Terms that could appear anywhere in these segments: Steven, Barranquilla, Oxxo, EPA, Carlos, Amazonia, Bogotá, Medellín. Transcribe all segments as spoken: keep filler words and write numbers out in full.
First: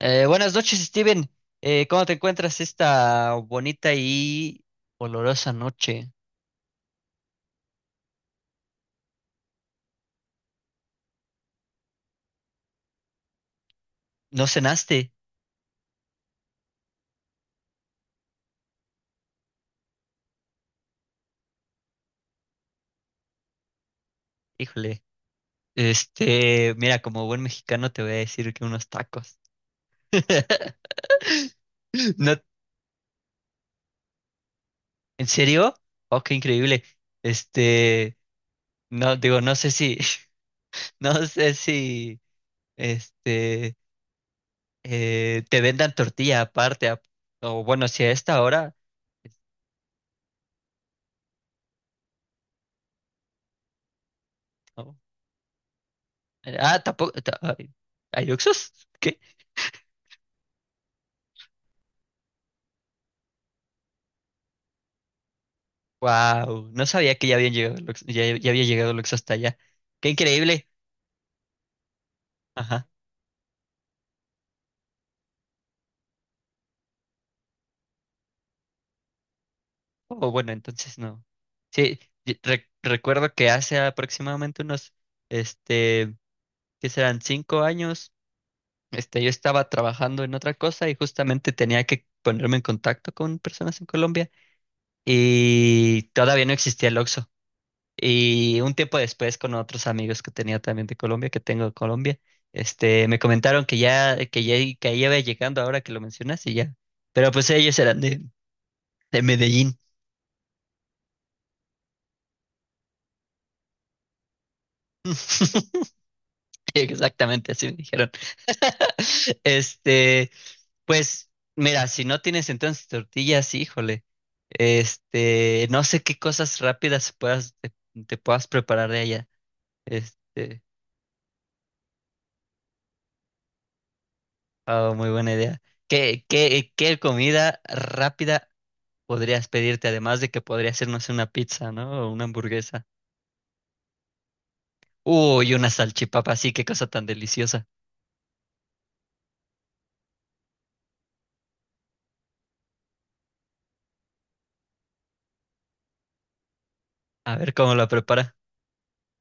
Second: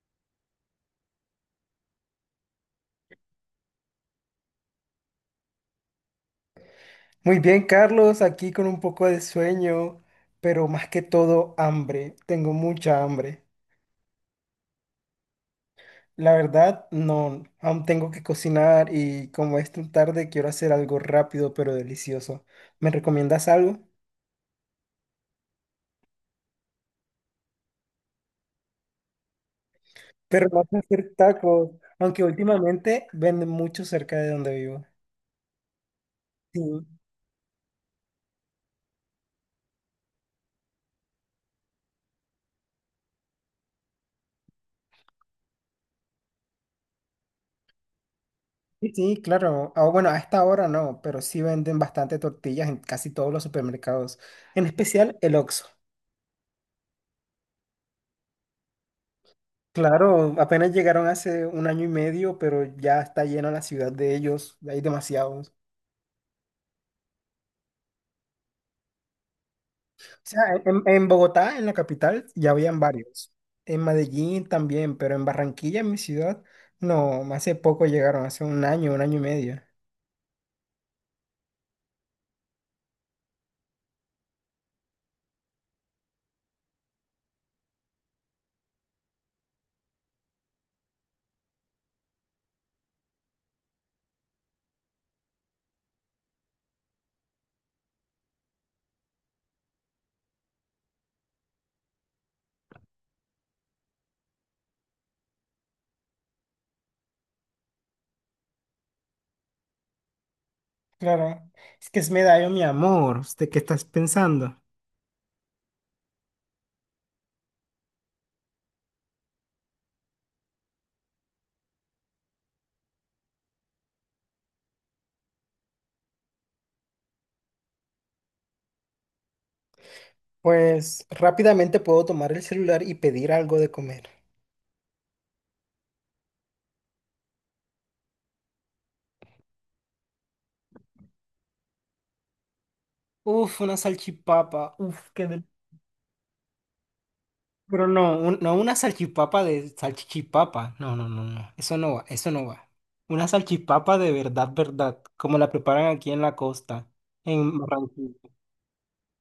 Eh, buenas noches, Steven. Eh, ¿cómo te encuentras esta bonita y olorosa noche? Muy bien, Carlos, aquí con un poco de sueño, pero más que todo hambre. Tengo mucha hambre. ¿No cenaste? La verdad, no, aún tengo que cocinar y como es tan tarde, quiero hacer algo rápido pero delicioso. ¿Me recomiendas algo? Híjole. Este, mira, como buen mexicano te voy a decir que unos tacos. Pero no sé hacer tacos, aunque No, últimamente venden mucho cerca de donde vivo. ¿en serio? Oh, qué Sí, increíble. Este, no, digo, no sé si, no sé si, este, eh, te vendan tortilla aparte, ap- o bueno, si a esta hora. sí, sí, claro. Ah, bueno, a esta hora no, pero sí venden bastante tortillas en casi todos los supermercados, en No. especial el Oxxo. eh, Ah, tampoco. Ta- ay, ¿hay Oxxos? Claro, apenas llegaron hace un año y medio, pero ya está llena la ciudad de ellos, hay demasiados. Wow, no sabía que ya habían llegado Lux- ya, ya había llegado Lux hasta allá. O Qué sea, increíble. en, en Bogotá, en la capital, ya habían Ajá. varios. En Medellín también, pero en Barranquilla, en mi ciudad, no, hace poco llegaron, hace un año, un año y medio. Oh, bueno, entonces no. Sí, y re- recuerdo que hace aproximadamente unos, este, ¿qué serán? Cinco años, este, yo estaba trabajando en otra cosa y justamente tenía que ponerme en contacto con personas en Colombia y todavía no existía el Oxxo. Y un tiempo después, con otros amigos que tenía también de Colombia, que tengo de Colombia, este, me comentaron que ya, que ya, que ahí iba llegando ahora que lo mencionas y ya. Pero pues ellos eran de, de Medellín. Claro, es que es Medallo, mi amor, ¿usted qué estás pensando? Exactamente, así me dijeron. Este, pues, Mira, si no tienes entonces tortillas, híjole, este, no sé qué cosas rápidas puedas, te, te puedas preparar de allá. Este, Pues rápidamente puedo tomar el celular y pedir algo de comer. ah, muy buena idea. ¿Qué, qué, ¿qué comida rápida podrías pedirte, además de que podría hacernos una pizza, ¿no? O una hamburguesa. Uf, una salchipapa, uf, qué Uy, una salchipapa, sí, qué cosa tan deliciosa. Pero no, un- no una salchipapa de salchichipapa. No, no, no, no. Eso no va, eso no va. Una salchipapa de verdad, verdad, como la preparan aquí en la costa, A ver en cómo la Barranquilla. prepara.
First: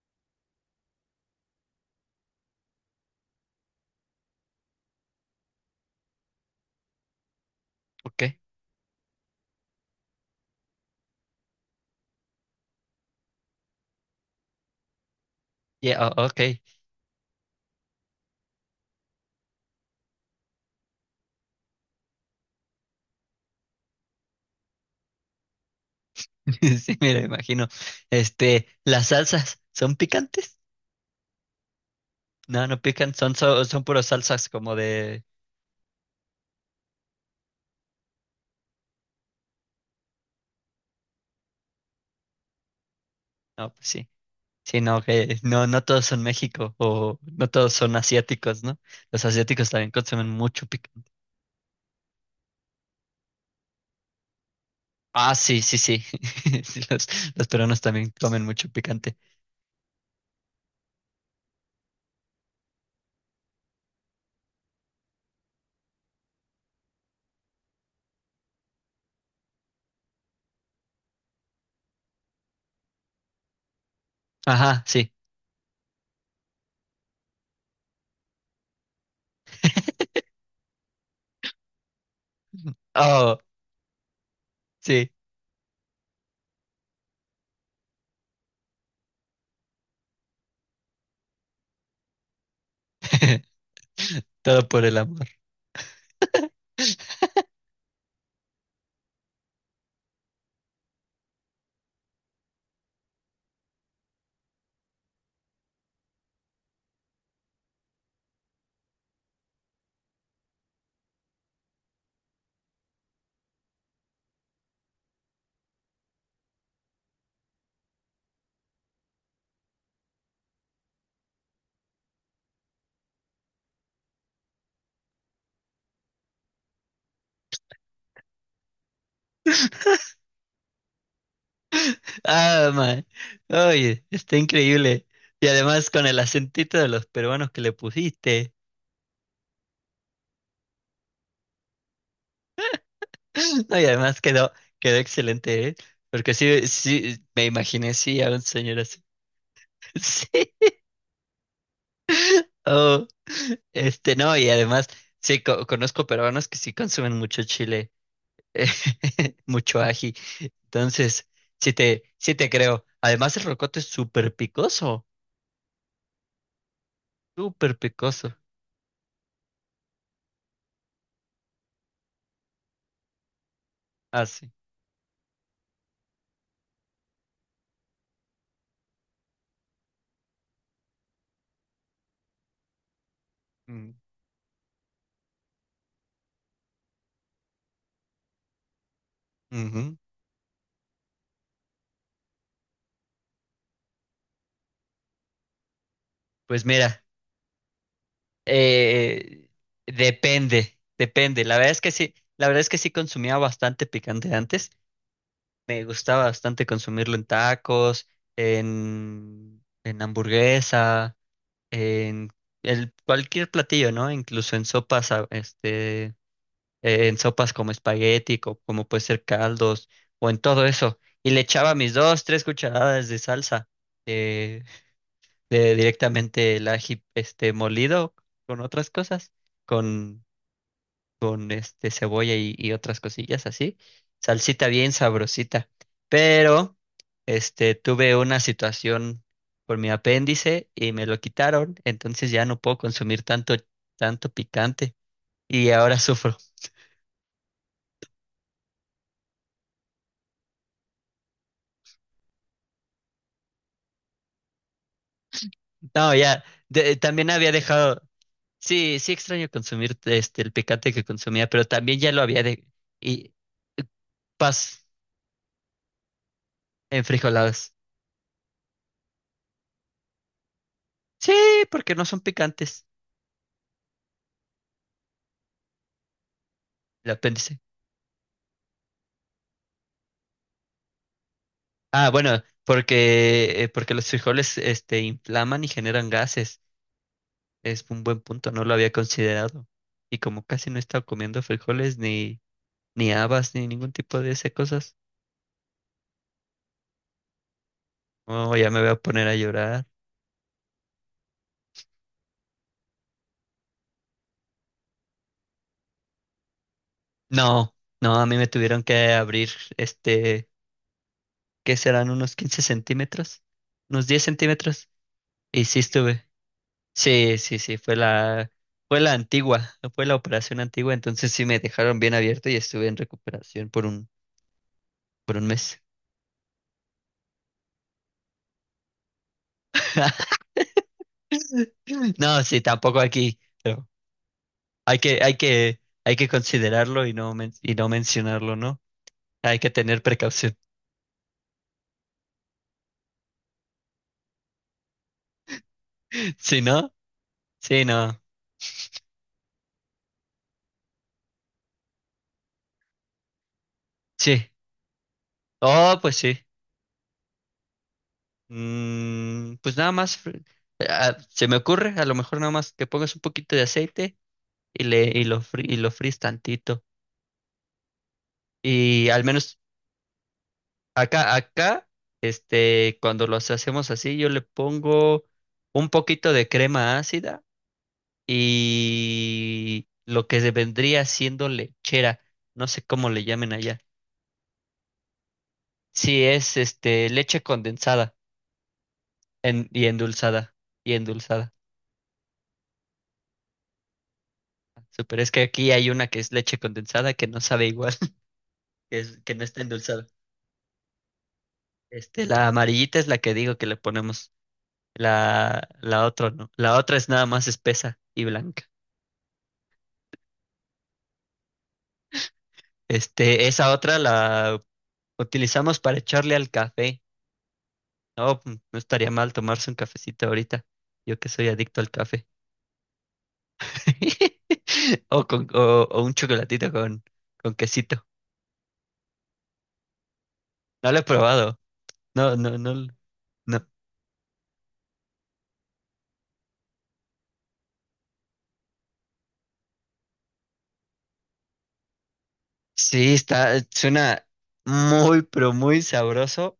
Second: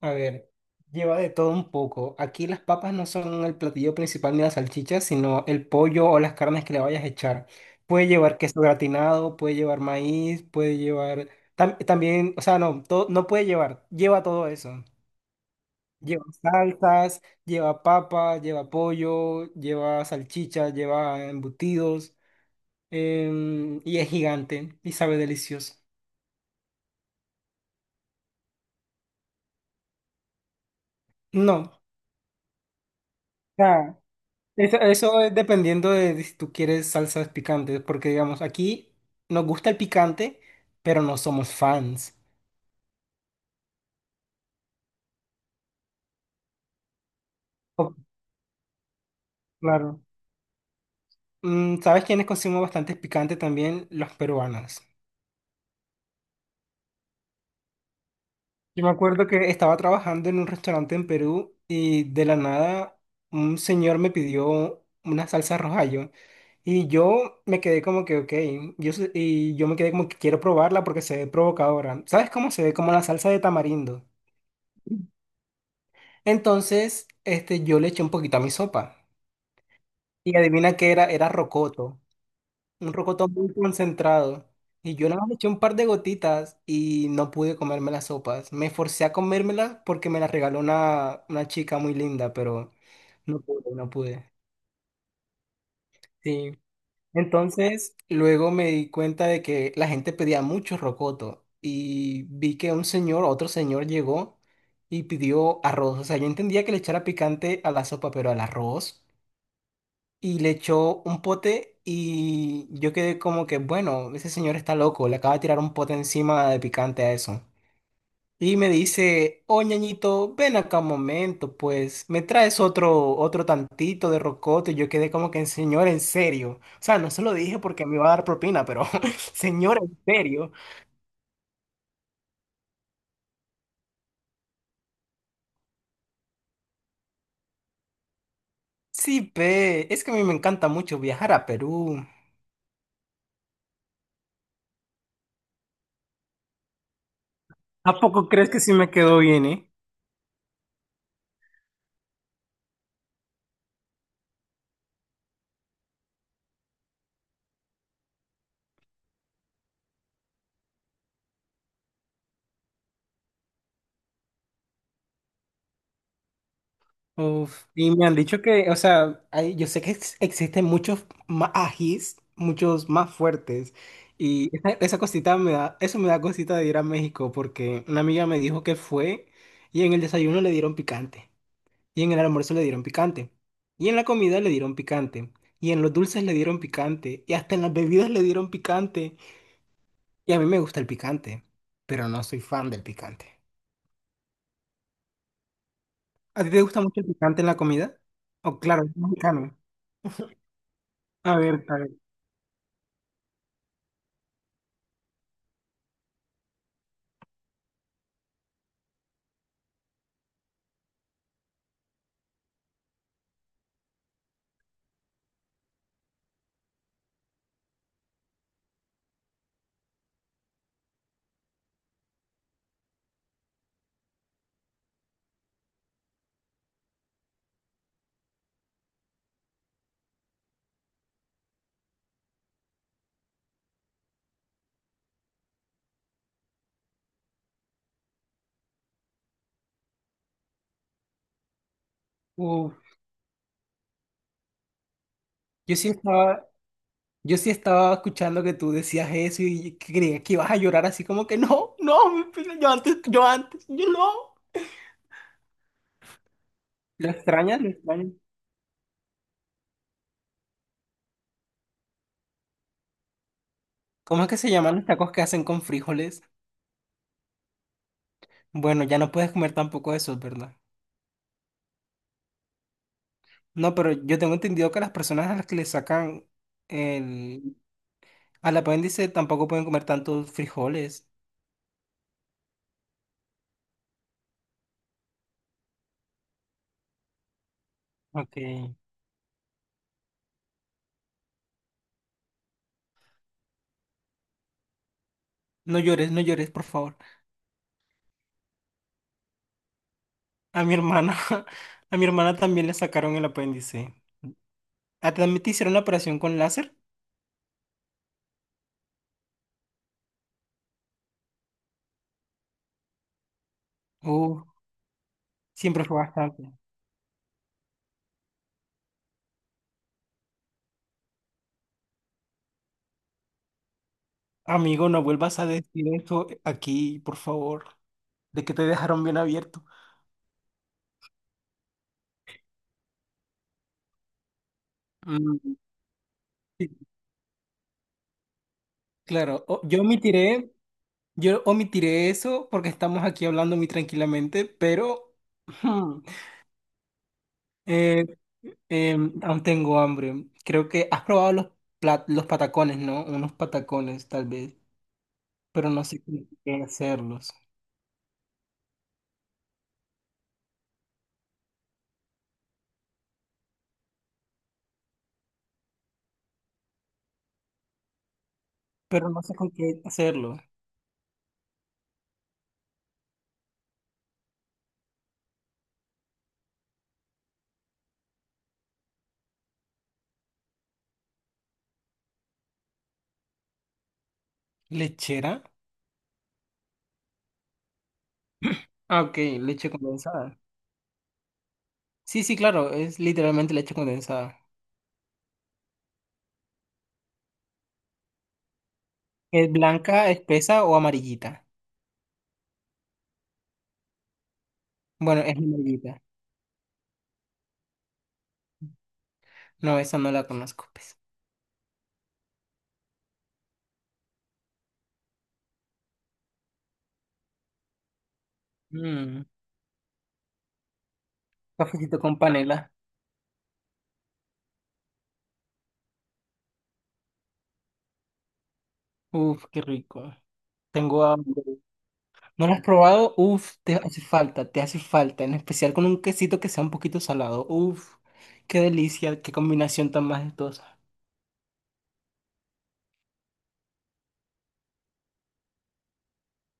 A ver, lleva de todo un poco. Aquí las papas no son el platillo principal ni las salchichas, sino el pollo o las carnes que le vayas a echar. Puede Ok. llevar queso gratinado, puede llevar maíz, puede llevar… tam- también, o sea, no, todo, no puede llevar. Lleva todo eso. Yeah, o- Lleva ok. salsas, lleva papa, lleva pollo, lleva salchicha, lleva embutidos, em, y es gigante y sabe delicioso. Sí, me la imagino. Este, las salsas, ¿son picantes? No, No, no pican, son, so- son ah, puras salsas como eso, eso de. es dependiendo de, de si tú quieres salsas picantes, porque digamos, aquí nos gusta el picante, pero no somos fans. No, pues sí. Sí, no, que no, no todos son México o no todos Oh, son asiáticos, ¿no? Los asiáticos también claro. consumen mucho picante. Mm, ¿sabes quiénes consumen bastante picante también? Los peruanos. Ah, sí, sí, sí. Sí, los, los peruanos también comen mucho Yo me picante. acuerdo que estaba trabajando en un restaurante en Perú y de la nada un señor me pidió una salsa rojayo y yo me quedé como que, ok, yo, sé- y yo me quedé como que quiero probarla porque se ve provocadora. ¿Sabes cómo se ve? Como la salsa de tamarindo. Ajá, sí. Entonces, este, yo le eché un poquito a mi sopa y adivina qué era, era rocoto. Un rocotón Oh, muy concentrado. Y yo sí. nada más le eché un par de gotitas y no pude comerme las sopas. Me forcé a comérmelas porque me las regaló una, una chica muy linda, pero no pude, no pude. Todo por el amor. Sí. Entonces, luego me di cuenta de que la gente pedía mucho rocoto y vi que un señor, otro señor llegó y pidió arroz. O sea, yo entendía que le echara picante a la sopa, pero al arroz. Y le echó un pote y yo quedé como que, bueno, ese señor está loco, le acaba de tirar un pote encima de picante a eso. Y me dice, oh ñañito, ven acá un momento, pues, me traes otro, otro tantito de rocoto. Y yo quedé como que, señor, en serio. O sea, no se lo dije porque me iba a dar propina, pero, señor, en serio. Ah, man. Oye, está increíble. Y además con el acentito de los peruanos que le pusiste. Sí, pe, es que a mí me encanta mucho viajar a Perú. No, y además quedó, quedó excelente, ¿eh? Porque sí, sí, me imaginé, ¿A sí, poco a un crees que sí señor me así. quedó bien, eh? Sí. Oh, este, no, y además, sí, co- conozco peruanos que sí consumen mucho chile, mucho ají. Entonces, sí te, sí te creo. Además, el rocoto es súper picoso. Uf, Súper y me han pecoso. dicho que, o sea, hay- yo sé que ex- existen muchos más ajís, muchos más fuertes. Ah, sí. Y esa, esa cosita me da, eso me da cosita de ir a México porque una amiga me dijo que fue y en el desayuno le dieron picante. Y en el almuerzo le dieron picante. Y Mm, en la comida le dieron picante. Y en los dulces le dieron picante. Y hasta en las bebidas le dieron picante. ujú. Y a mí me gusta el picante, pero no soy fan del picante. ¿A ti te Pues gusta mucho mira, el picante en la comida? Oh, claro, es eh, mexicano. depende, A depende. La ver, verdad a es que ver. sí, la verdad es que sí consumía bastante picante antes. Me gustaba bastante consumirlo en tacos, en, en hamburguesa, en el, cualquier platillo, ¿no? Incluso en sopas, a- este, eh, en sopas como espagueti, co- como puede ser caldos, o en todo eso. Y le echaba mis dos, tres cucharadas de salsa. eh, eh, Directamente el ají este molido con otras cosas, con, con este cebolla y, y otras cosillas así. Salsita bien sabrosita. Pero este tuve una situación con mi apéndice y me lo quitaron, entonces ya no Uh, puedo consumir tanto tanto picante y yo sí ahora sufro. estaba, yo sí estaba escuchando que tú decías eso y creía que ibas a llorar así como que no, no, mi pila, yo antes, yo antes, yo no. No, ya de- Lo también había extrañas, lo dejado. extrañas. Sí, sí extraño consumir este el picante que consumía, pero también ya lo había de y ¿Cómo es que se llaman paz los tacos que hacen con frijoles? en frijoladas. Bueno, ya no puedes comer tampoco eso, ¿verdad? Sí, porque no son picantes. No, pero yo tengo entendido que las personas a las que le sacan El el, apéndice. al apéndice tampoco pueden comer tantos frijoles. Ah, bueno, porque, eh, porque los frijoles, este, inflaman y generan gases. Es un buen punto, no lo Ok. había considerado. Y como casi no he estado comiendo frijoles, ni, ni habas, ni ningún tipo de esas cosas. No llores, no llores, por favor. Oh, ya me voy a poner a llorar. A mi hermana, a mi hermana también le sacaron el apéndice. ¿A ti también te hicieron una operación con láser? No, no, a mí me tuvieron que abrir, este, ¿qué serán? Unos quince centímetros, unos diez Uh, centímetros. Y sí siempre fue estuve. bastante. Sí, sí, sí, fue la, fue la antigua, fue la operación antigua, entonces sí me dejaron bien abierto y estuve en recuperación por un, Amigo, no por vuelvas un a mes. decir esto aquí, por favor, de que te dejaron bien abierto. No, sí, tampoco aquí, pero hay que, hay Mm, que, hay que sí, considerarlo y no, men- y no mencionarlo, ¿no? claro, Hay o- que yo tener omitiré, precaución. yo omitiré eso porque estamos aquí hablando muy tranquilamente, pero hmm, Si no, sí, eh, no, em, aún tengo hambre. Creo que has probado los, plat- los patacones, ¿no? Unos patacones, tal sí. vez, pero no Oh, sé pues con sí. qué hacerlos. Mm, pues nada más, fr- ah, se me ocurre, a lo mejor nada más que pongas un poquito de aceite y le, y lo, fri- y lo fríes tantito. Y Pero no al sé con menos qué hacerlo. Acá, acá, este, cuando los hacemos así, yo le pongo un poquito de crema ácida y lo que se vendría siendo lechera, no sé cómo le llamen allá. ¿Lechera? Sí, es este leche condensada Ah, ok, en- leche y condensada. endulzada y endulzada. Sí, sí, claro, es literalmente leche condensada. Super, es que aquí hay una que es leche condensada que no sabe igual, que es, que no ¿Es está endulzada. blanca, espesa o amarillita? Este, la amarillita es la que digo que le ponemos. Bueno, es La, amarillita. La otra no. La otra es nada más espesa y blanca. No, esa no la conozco, pues. Este, esa otra la utilizamos para echarle al café. No, mm, no estaría Mm, mal tomarse un cafecito ahorita. Yo que soy adicto al cafecito con café. panela. O con, o, o un chocolatito con, con quesito. Uf, qué rico. No lo he Tengo hambre. probado. No, ¿No lo no, has no, l- probado? Uf, no. te hace falta, te hace falta. En especial con un quesito que sea un poquito salado. Uf, qué delicia, qué combinación tan majestuosa. Sí, está, eh, suena muy, pero muy sabroso.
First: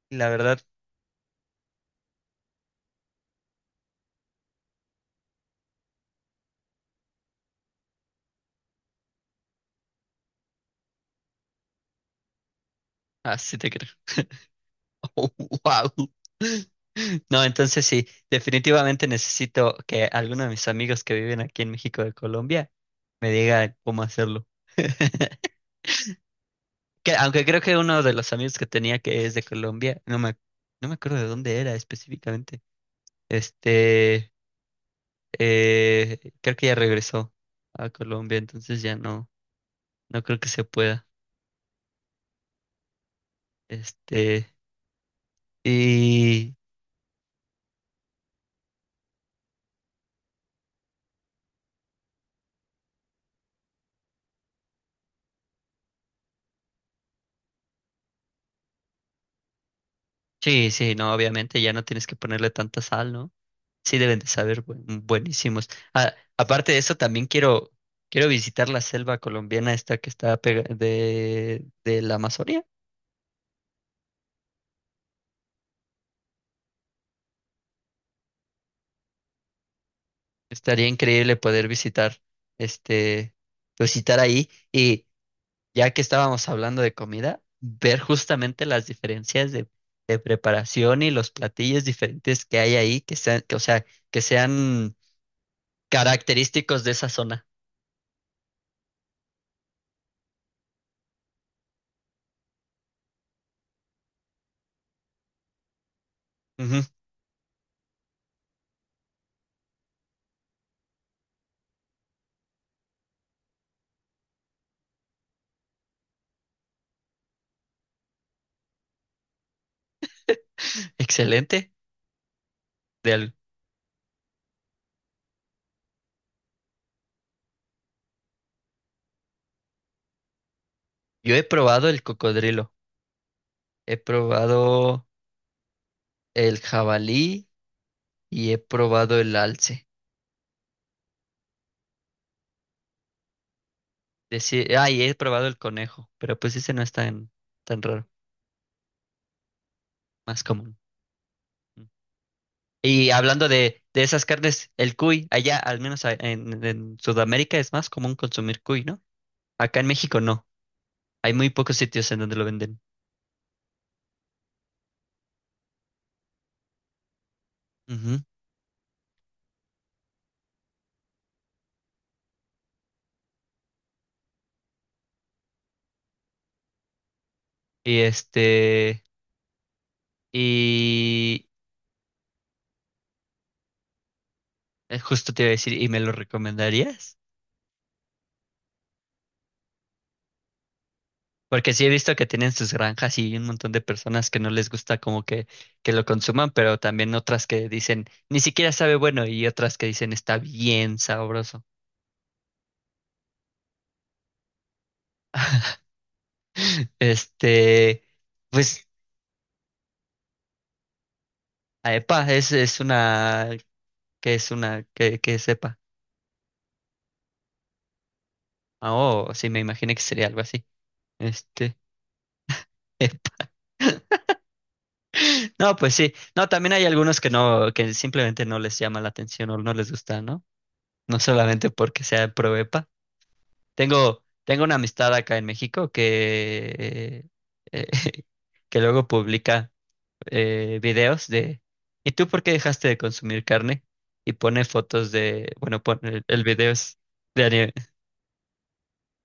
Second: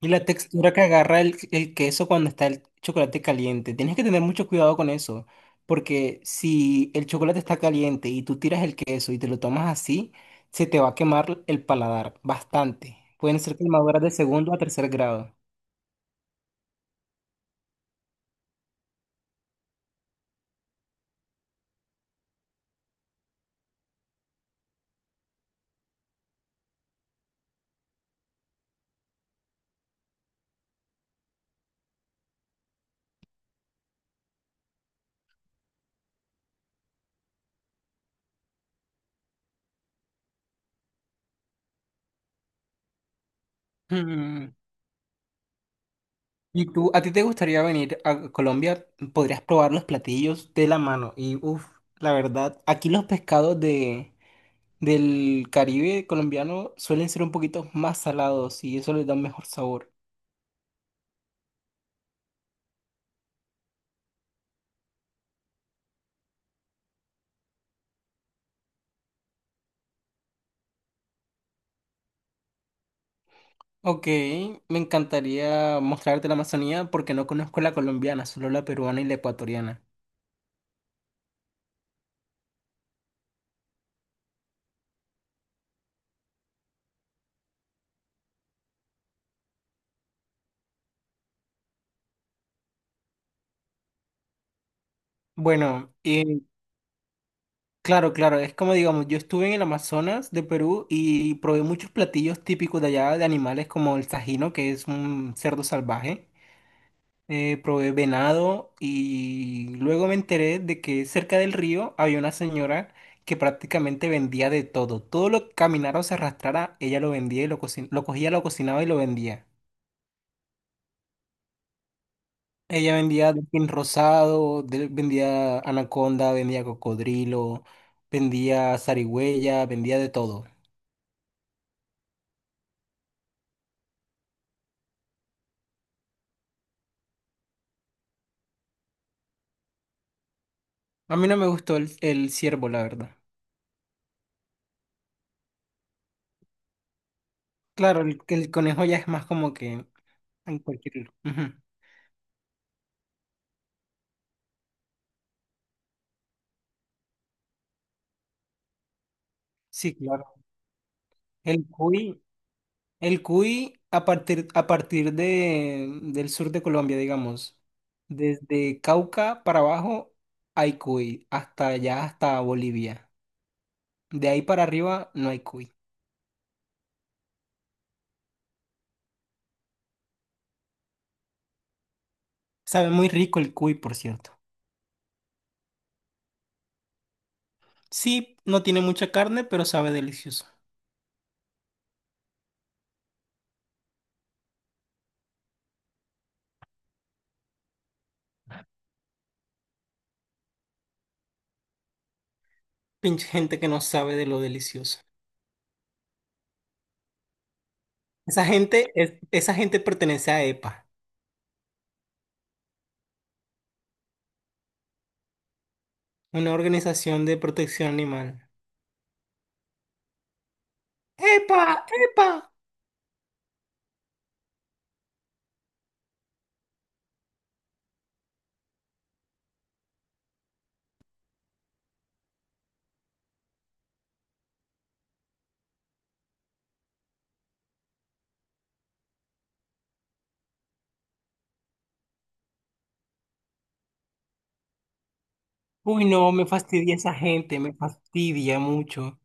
Y la La verdad, textura que agarra el, el queso cuando está el chocolate caliente. Tienes que tener mucho cuidado con eso, porque si el chocolate está caliente y tú tiras el queso y te lo tomas así, se te va a quemar el paladar bastante. Pueden ser así te creo. quemaduras de segundo a tercer grado. Wow. No, entonces sí, definitivamente necesito que alguno de mis amigos que viven aquí en México de Colombia me diga cómo hacerlo. Que, aunque creo que uno de los amigos que tenía que es de Colombia, no me, no me acuerdo de dónde era específicamente. Este, eh, Creo que ya regresó a Colombia, entonces ya no, no creo que se pueda. Este, Mm. y Y tú, ¿a ti te gustaría venir a Colombia? Podrías probar los platillos de la mano. Y uff, la verdad, aquí los pescados de, del Caribe colombiano suelen ser un poquito más salados y eso les da un mejor sabor. sí, sí, no, obviamente ya no tienes que ponerle tanta sal, ¿no? Sí deben de saber bu- buenísimos. Ah, aparte de eso, también quiero, quiero visitar la selva colombiana esta que está pega- de, de la Amazonia. Ok, me encantaría mostrarte la Amazonía porque no conozco la colombiana, solo la peruana y la ecuatoriana. Estaría increíble poder visitar, este, pues, visitar ahí y ya que estábamos hablando de comida, ver justamente las diferencias de, de preparación y los platillos diferentes que hay ahí, que sean, que, o sea, que sean Bueno, eh, característicos de esa zona. claro, claro, es como digamos, yo estuve en el Amazonas de Perú y probé muchos platillos típicos de allá de animales como el sajino, que es un cerdo salvaje. Ujú. Eh, probé venado y luego me enteré de que cerca del río había una señora que prácticamente vendía de todo. Todo lo que caminara o se arrastrara, ella lo vendía y lo, cocin- lo cogía, lo cocinaba y lo vendía. Excelente. Ella vendía Del- delfín rosado, del- vendía anaconda, vendía cocodrilo, vendía zarigüeya, vendía de todo. yo he probado el cocodrilo, he probado el jabalí y he probado el alce. A mí no me gustó el, el ciervo, la verdad. Deci- ah, y he probado el conejo, pero pues ese no es tan, tan Claro, raro, el, el conejo ya es más como que más en común. cualquier… lugar. Ujú. Y hablando de, de esas carnes, el cuy, allá, al menos a- en, en Sudamérica, es más común consumir cuy, ¿no? Acá en Sí, México claro. no. Hay muy El pocos sitios en cuy, donde lo venden. el cuy a partir, a partir de, del sur de Colombia, digamos, Ujú. desde Cauca para abajo hay cuy, hasta allá, hasta Bolivia. De ahí para arriba no hay cuy. Y este, y Sabe muy rico el cuy, por cierto. Eh, justo te iba a decir, ¿y me lo recomendarías? Sí, no tiene mucha carne, pero sabe delicioso. Porque sí he visto que tienen sus granjas y un montón de personas que no les gusta como que, que lo consuman, pero también otras que dicen, ni siquiera sabe bueno, y otras que dicen, está bien sabroso. Pinche gente que no sabe de lo delicioso. Este, Esa pues... gente, es- esa gente pertenece a EPA, Aepa, es, es una que es una, que, que sepa. una organización de protección animal. Ah, oh, sí, me imaginé que sería algo así. ¡EPA! Este, ¡EPA! no, pues sí. No, también hay algunos que no, que simplemente no les llama la atención o no les gusta, ¿no? No solamente porque sea proepa. Tengo, tengo una amistad acá en México que, eh, que luego publica eh, videos de ¿y tú por qué dejaste de consumir carne? Y pone fotos de, bueno, pone, Uy, el no, el me video fastidia es esa de gente, me anime. fastidia mucho.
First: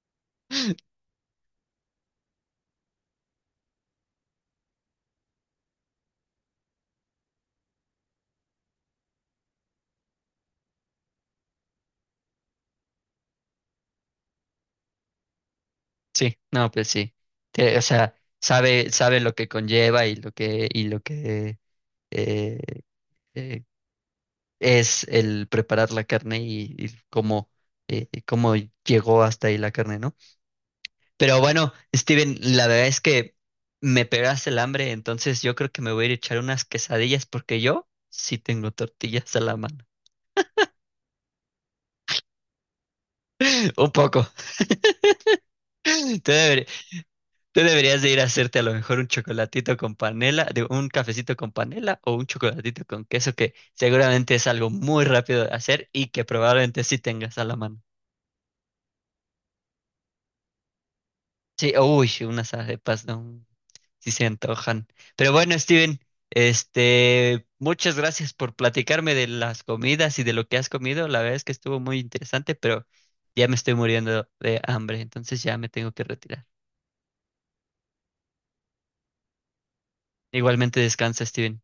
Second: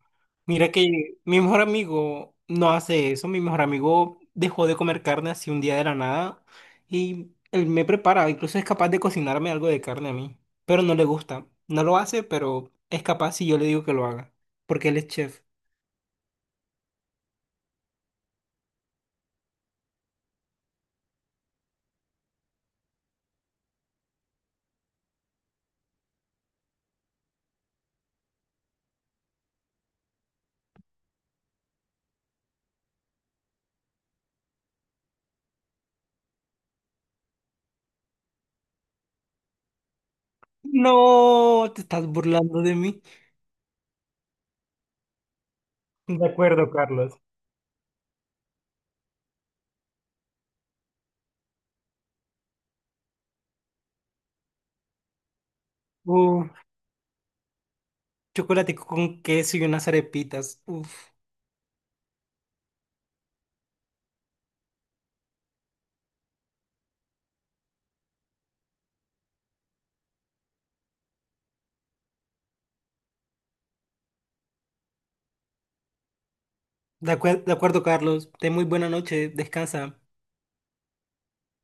Mira que mi mejor amigo no hace eso, mi mejor amigo dejó de comer carne así un día de la nada y él me prepara, incluso es capaz de cocinarme algo de carne a mí, pero no le gusta, no lo hace, pero es capaz si yo le digo que lo haga, porque él es chef. Sí, no, pues sí. Te- o sea, Sabe, sabe lo que conlleva y lo que, y lo que eh, eh, es el preparar la carne y, y cómo, eh, y cómo llegó hasta ahí la carne, ¿no? Pero bueno, Steven, la verdad es que me pegaste el hambre, entonces yo creo que me voy a ir a echar unas quesadillas porque yo sí tengo tortillas a la mano. No, te estás burlando de mí. Un poco. De Entonces, acuerdo, Carlos. tú deberías de ir a hacerte a lo mejor un chocolatito con panela, digo, un cafecito con panela o un chocolatito con queso, que seguramente es algo muy rápido de hacer y que Uf, probablemente sí tengas a la mano. chocolate con queso y unas arepitas. Uf. Sí, uy, unas arepas, no, sí se antojan. Pero bueno, Steven, este, muchas gracias por platicarme de las comidas y de lo que has comido. La verdad es que estuvo muy interesante, pero ya me estoy muriendo de hambre, entonces ya me tengo que retirar. De acuer- de acuerdo, Carlos. Ten muy buena noche. Descansa. Igualmente descansa, Steven.